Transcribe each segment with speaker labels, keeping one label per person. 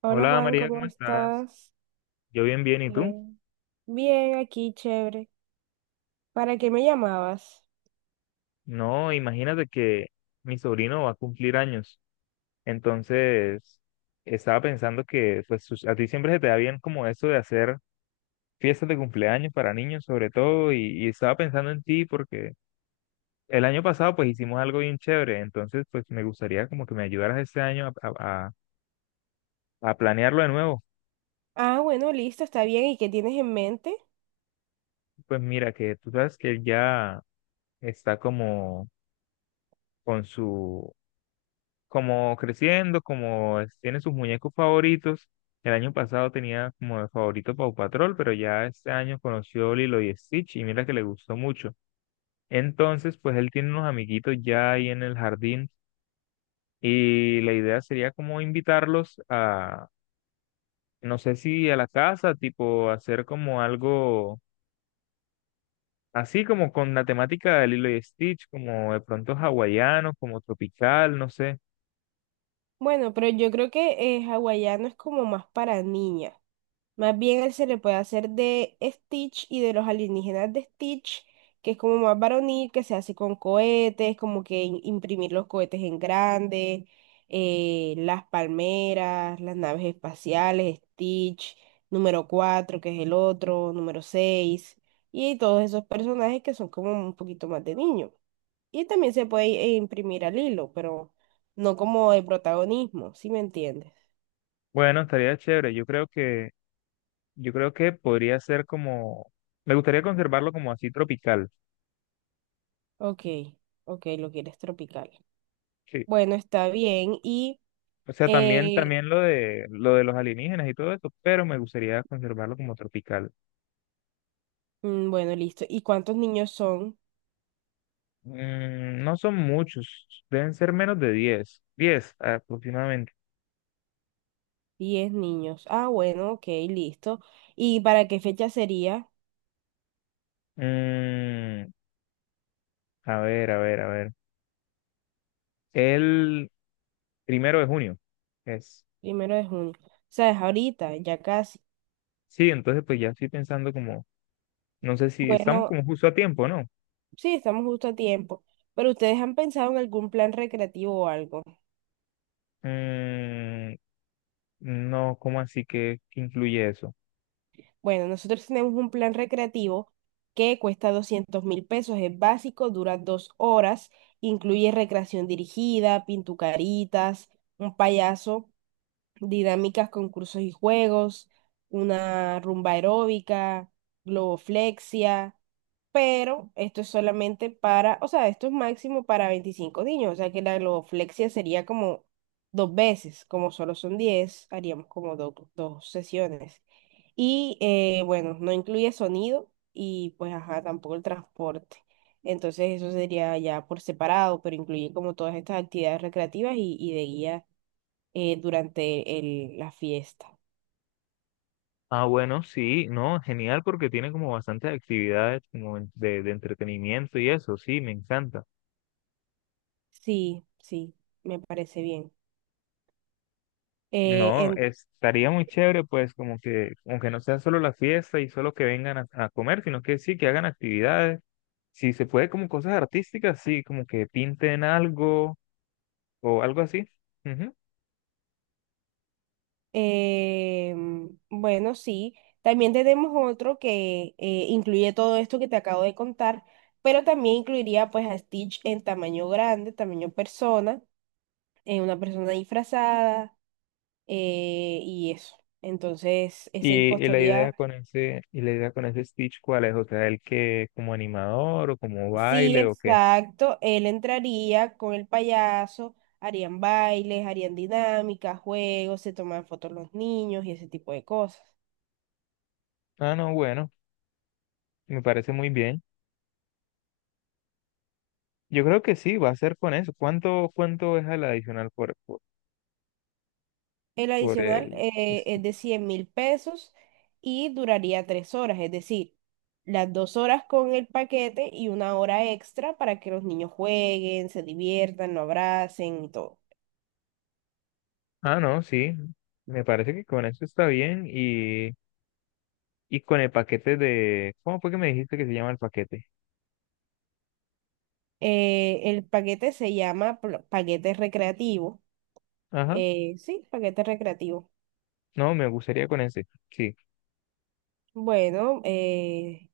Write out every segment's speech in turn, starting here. Speaker 1: Hola
Speaker 2: Hola
Speaker 1: Juan,
Speaker 2: María,
Speaker 1: ¿cómo
Speaker 2: ¿cómo estás?
Speaker 1: estás?
Speaker 2: Yo bien, bien, ¿y tú?
Speaker 1: Bien. Bien, aquí, chévere. ¿Para qué me llamabas?
Speaker 2: No, imagínate que mi sobrino va a cumplir años, entonces estaba pensando que pues a ti siempre se te da bien como eso de hacer fiestas de cumpleaños para niños sobre todo y estaba pensando en ti porque el año pasado pues hicimos algo bien chévere, entonces pues me gustaría como que me ayudaras este año a planearlo de nuevo.
Speaker 1: Ah, bueno, listo, está bien. ¿Y qué tienes en mente?
Speaker 2: Pues mira que tú sabes que él ya está como con su como creciendo, tiene sus muñecos favoritos. El año pasado tenía como de favorito Paw Patrol, pero ya este año conoció Lilo y Stitch y mira que le gustó mucho. Entonces, pues él tiene unos amiguitos ya ahí en el jardín y la idea sería como invitarlos a, no sé si a la casa, tipo hacer como algo así como con la temática de Lilo y Stitch, como de pronto hawaiano, como tropical, no sé.
Speaker 1: Bueno, pero yo creo que hawaiano es como más para niñas. Más bien él se le puede hacer de Stitch y de los alienígenas de Stitch, que es como más varonil, que se hace con cohetes, como que imprimir los cohetes en grande, las palmeras, las naves espaciales, Stitch, número 4 que es el otro, número 6 y todos esos personajes que son como un poquito más de niño. Y también se puede imprimir al hilo, pero no como el protagonismo, ¿si me entiendes?
Speaker 2: Bueno, estaría chévere. Yo creo que podría ser como, me gustaría conservarlo como así tropical,
Speaker 1: Ok, ok, lo quieres tropical.
Speaker 2: sí.
Speaker 1: Bueno, está bien.
Speaker 2: O sea, también,
Speaker 1: Eh,
Speaker 2: también lo de los alienígenas y todo eso, pero me gustaría conservarlo como tropical.
Speaker 1: bueno, listo. ¿Y cuántos niños son?
Speaker 2: Mm, no son muchos, deben ser menos de diez aproximadamente.
Speaker 1: 10 niños. Ah, bueno, ok, listo. ¿Y para qué fecha sería?
Speaker 2: Mm, a ver, a ver, a ver. El 1 de junio es.
Speaker 1: Primero de junio. O sea, es ahorita, ya casi.
Speaker 2: Sí, entonces pues ya estoy pensando como, no sé si estamos
Speaker 1: Bueno,
Speaker 2: como justo a tiempo, ¿no?
Speaker 1: sí, estamos justo a tiempo. Pero ¿ustedes han pensado en algún plan recreativo o algo?
Speaker 2: Mm, no, ¿cómo así que incluye eso?
Speaker 1: Bueno, nosotros tenemos un plan recreativo que cuesta 200.000 pesos, es básico, dura 2 horas, incluye recreación dirigida, pintucaritas, un payaso, dinámicas, concursos y juegos, una rumba aeróbica, globoflexia, pero esto es solamente para, o sea, esto es máximo para 25 niños, o sea que la globoflexia sería como 2 veces, como solo son 10 haríamos como 2 sesiones. Y bueno, no incluye sonido y pues ajá, tampoco el transporte. Entonces eso sería ya por separado, pero incluye como todas estas actividades recreativas y de guía durante la fiesta.
Speaker 2: Ah, bueno, sí, no, genial porque tiene como bastantes actividades como de entretenimiento y eso, sí, me encanta.
Speaker 1: Sí, sí, me parece bien. Eh,
Speaker 2: No,
Speaker 1: en-
Speaker 2: estaría muy chévere pues como que, aunque no sea solo la fiesta y solo que vengan a comer, sino que sí, que hagan actividades. Si se puede como cosas artísticas, sí, como que pinten algo o algo así. Ujú.
Speaker 1: bueno, sí, también tenemos otro que incluye todo esto que te acabo de contar, pero también incluiría pues a Stitch en tamaño grande, tamaño persona, una persona disfrazada, y eso. Entonces, ese
Speaker 2: Y la idea
Speaker 1: costaría,
Speaker 2: con ese, y la idea con ese Stitch, ¿cuál es? O sea, el que como animador o como
Speaker 1: sí,
Speaker 2: baile o qué.
Speaker 1: exacto, él entraría con el payaso, harían bailes, harían dinámicas, juegos, se toman fotos los niños y ese tipo de cosas.
Speaker 2: Ah, no, bueno, me parece muy bien. Yo creo que sí, va a ser con eso. ¿Cuánto es el adicional por, por,
Speaker 1: El
Speaker 2: por
Speaker 1: adicional
Speaker 2: el... este?
Speaker 1: es de 100.000 pesos y duraría 3 horas, es decir, las 2 horas con el paquete y una hora extra para que los niños jueguen, se diviertan, lo abracen y todo.
Speaker 2: Ah, no, sí. Me parece que con eso está bien y con el paquete de... ¿Cómo fue que me dijiste que se llama el paquete?
Speaker 1: El paquete se llama paquete recreativo.
Speaker 2: Ajá.
Speaker 1: Sí, paquete recreativo.
Speaker 2: No, me gustaría con ese. Sí.
Speaker 1: Bueno,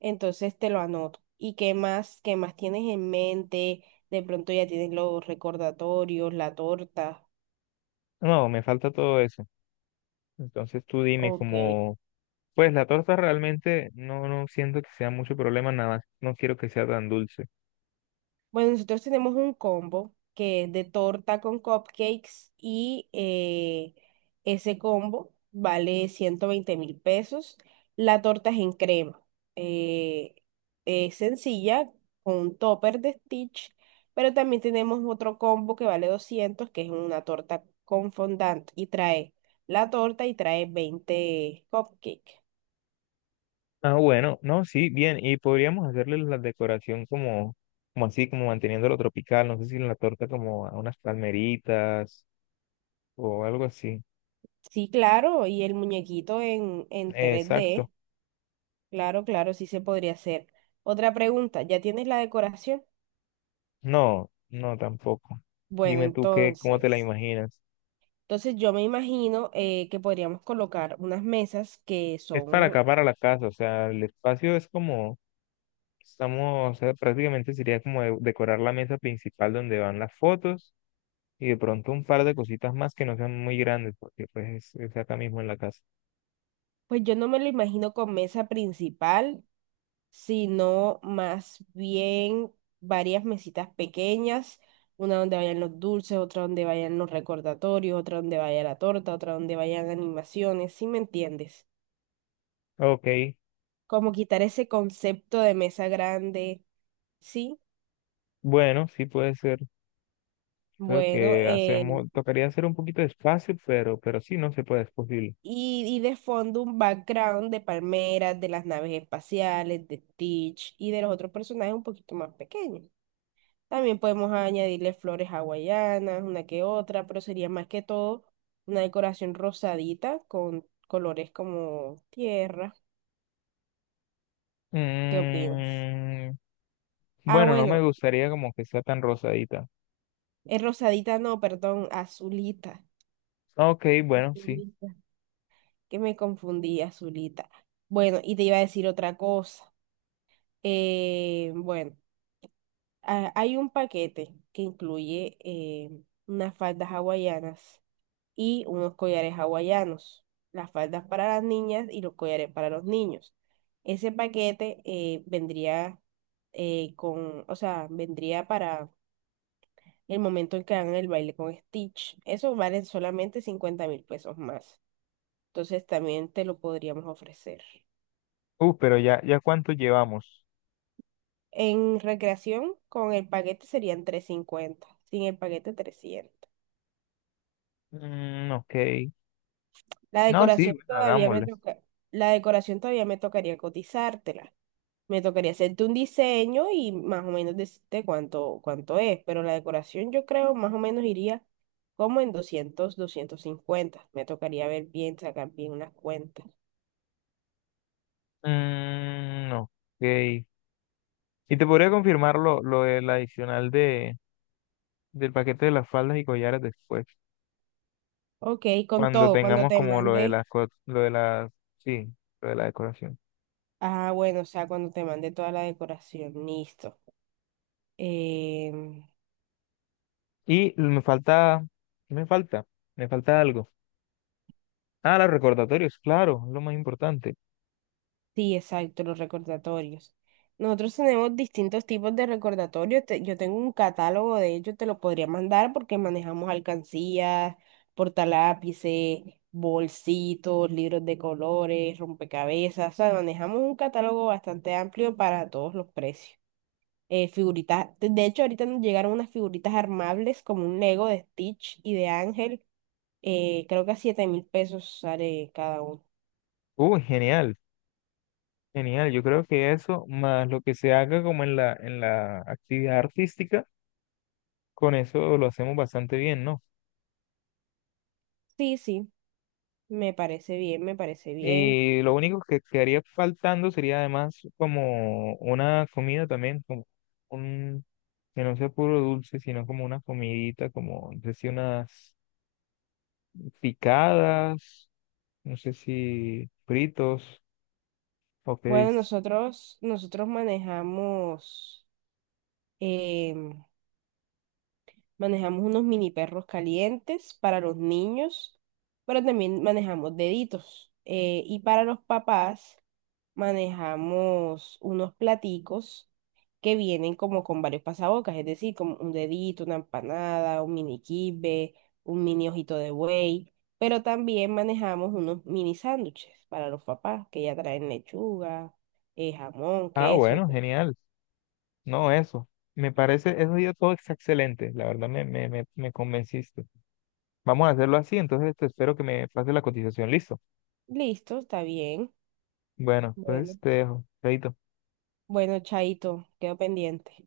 Speaker 1: entonces te lo anoto. ¿Y qué más, tienes en mente? De pronto ya tienes los recordatorios, la torta.
Speaker 2: No, me falta todo eso. Entonces tú dime
Speaker 1: Ok.
Speaker 2: como... Pues la torta realmente no, no siento que sea mucho problema, nada más. No quiero que sea tan dulce.
Speaker 1: Bueno, nosotros tenemos un combo que es de torta con cupcakes y ese combo vale 120.000 pesos. La torta es en crema. eh, es sencilla, con un topper de Stitch, pero también tenemos otro combo que vale 200, que es una torta con fondant y trae la torta y trae 20 cupcakes.
Speaker 2: Ah, bueno, no, sí, bien, y podríamos hacerle la decoración como, como así, como manteniéndolo tropical, no sé si en la torta como a unas palmeritas o algo así.
Speaker 1: Sí, claro, y el muñequito en
Speaker 2: Eh,
Speaker 1: tres
Speaker 2: exacto,
Speaker 1: d Claro, claro, sí se podría hacer. Otra pregunta, ¿ya tienes la decoración?
Speaker 2: no, no tampoco.
Speaker 1: Bueno,
Speaker 2: Dime tú qué, cómo te la
Speaker 1: entonces,
Speaker 2: imaginas.
Speaker 1: entonces yo me imagino que podríamos colocar unas mesas que
Speaker 2: Es para
Speaker 1: son,
Speaker 2: acá, para la casa, o sea, el espacio es como, estamos, o sea, prácticamente sería como decorar la mesa principal donde van las fotos y de pronto un par de cositas más que no sean muy grandes, porque pues es acá mismo en la casa.
Speaker 1: pues yo no me lo imagino con mesa principal, sino más bien varias mesitas pequeñas, una donde vayan los dulces, otra donde vayan los recordatorios, otra donde vaya la torta, otra donde vayan animaciones, ¿sí me entiendes?
Speaker 2: Ok.
Speaker 1: Como quitar ese concepto de mesa grande, ¿sí?
Speaker 2: Bueno, sí puede ser. Creo
Speaker 1: Bueno,
Speaker 2: que hacemos, tocaría hacer un poquito de espacio, pero sí, no se puede, es posible.
Speaker 1: y de fondo un background de palmeras, de las naves espaciales, de Stitch y de los otros personajes un poquito más pequeños. También podemos añadirle flores hawaianas, una que otra, pero sería más que todo una decoración rosadita con colores como tierra. ¿Qué opinas?
Speaker 2: Mm,
Speaker 1: Ah,
Speaker 2: bueno, no me
Speaker 1: bueno,
Speaker 2: gustaría como que sea tan rosadita.
Speaker 1: es rosadita, no, perdón, azulita.
Speaker 2: Ok, bueno, sí.
Speaker 1: Azulita. Que me confundí, azulita. Bueno, y te iba a decir otra cosa. Bueno. Ah, hay un paquete que incluye unas faldas hawaianas y unos collares hawaianos. Las faldas para las niñas y los collares para los niños. Ese paquete vendría con, o sea, vendría para el momento en que hagan el baile con Stitch. Eso vale solamente 50.000 pesos más. Entonces también te lo podríamos ofrecer.
Speaker 2: Pero ya cuánto llevamos.
Speaker 1: En recreación, con el paquete serían 350, sin el paquete 300.
Speaker 2: Mm, ok.
Speaker 1: La
Speaker 2: No, sí,
Speaker 1: decoración
Speaker 2: bueno,
Speaker 1: todavía me
Speaker 2: hagámosle.
Speaker 1: toca, la decoración todavía me tocaría cotizártela. Me tocaría hacerte un diseño y más o menos decirte cuánto, cuánto es, pero la decoración yo creo más o menos iría como en 200, 250. Me tocaría ver bien, sacar bien unas cuentas.
Speaker 2: Mm, ok. Y te podría confirmar lo del adicional del paquete de las faldas y collares después,
Speaker 1: Ok, con
Speaker 2: cuando
Speaker 1: todo, cuando
Speaker 2: tengamos
Speaker 1: te
Speaker 2: como lo de
Speaker 1: mande,
Speaker 2: las, sí, lo de la decoración.
Speaker 1: ah, bueno, o sea, cuando te mande toda la decoración, listo. Em,
Speaker 2: Y me falta, ¿qué me falta? Me falta algo. Ah, los recordatorios, claro, lo más importante.
Speaker 1: Sí, exacto, los recordatorios. Nosotros tenemos distintos tipos de recordatorios. Yo tengo un catálogo, de ellos te lo podría mandar porque manejamos alcancías, portalápices, bolsitos, libros de colores, rompecabezas. O sea, manejamos un catálogo bastante amplio para todos los precios. Figuritas, de hecho, ahorita nos llegaron unas figuritas armables como un Lego de Stitch y de Ángel. Creo que a 7.000 pesos sale cada uno.
Speaker 2: Uy, genial, genial. Yo creo que eso, más lo que se haga como en la actividad artística, con eso lo hacemos bastante bien, ¿no?
Speaker 1: Sí, sí, me parece bien, me parece bien.
Speaker 2: Y lo único que quedaría faltando sería además como una comida también, como un, que no sea puro dulce, sino como una comidita, como, no sé si unas picadas, no sé si fritos. Ok.
Speaker 1: Bueno, nosotros em, manejamos unos mini perros calientes para los niños, pero también manejamos deditos. Y para los papás manejamos unos platicos que vienen como con varios pasabocas, es decir, como un dedito, una empanada, un mini kibbe, un mini ojito de buey, pero también manejamos unos mini sándwiches para los papás que ya traen lechuga, jamón,
Speaker 2: Ah,
Speaker 1: queso.
Speaker 2: bueno, genial. No, eso. Me parece, eso ya todo es excelente. La verdad me convenciste. Vamos a hacerlo así, entonces te espero que me pases la cotización. Listo.
Speaker 1: Listo, está bien.
Speaker 2: Bueno, entonces
Speaker 1: Bueno,
Speaker 2: te dejo. Chaito.
Speaker 1: bueno, Chaito, quedo pendiente.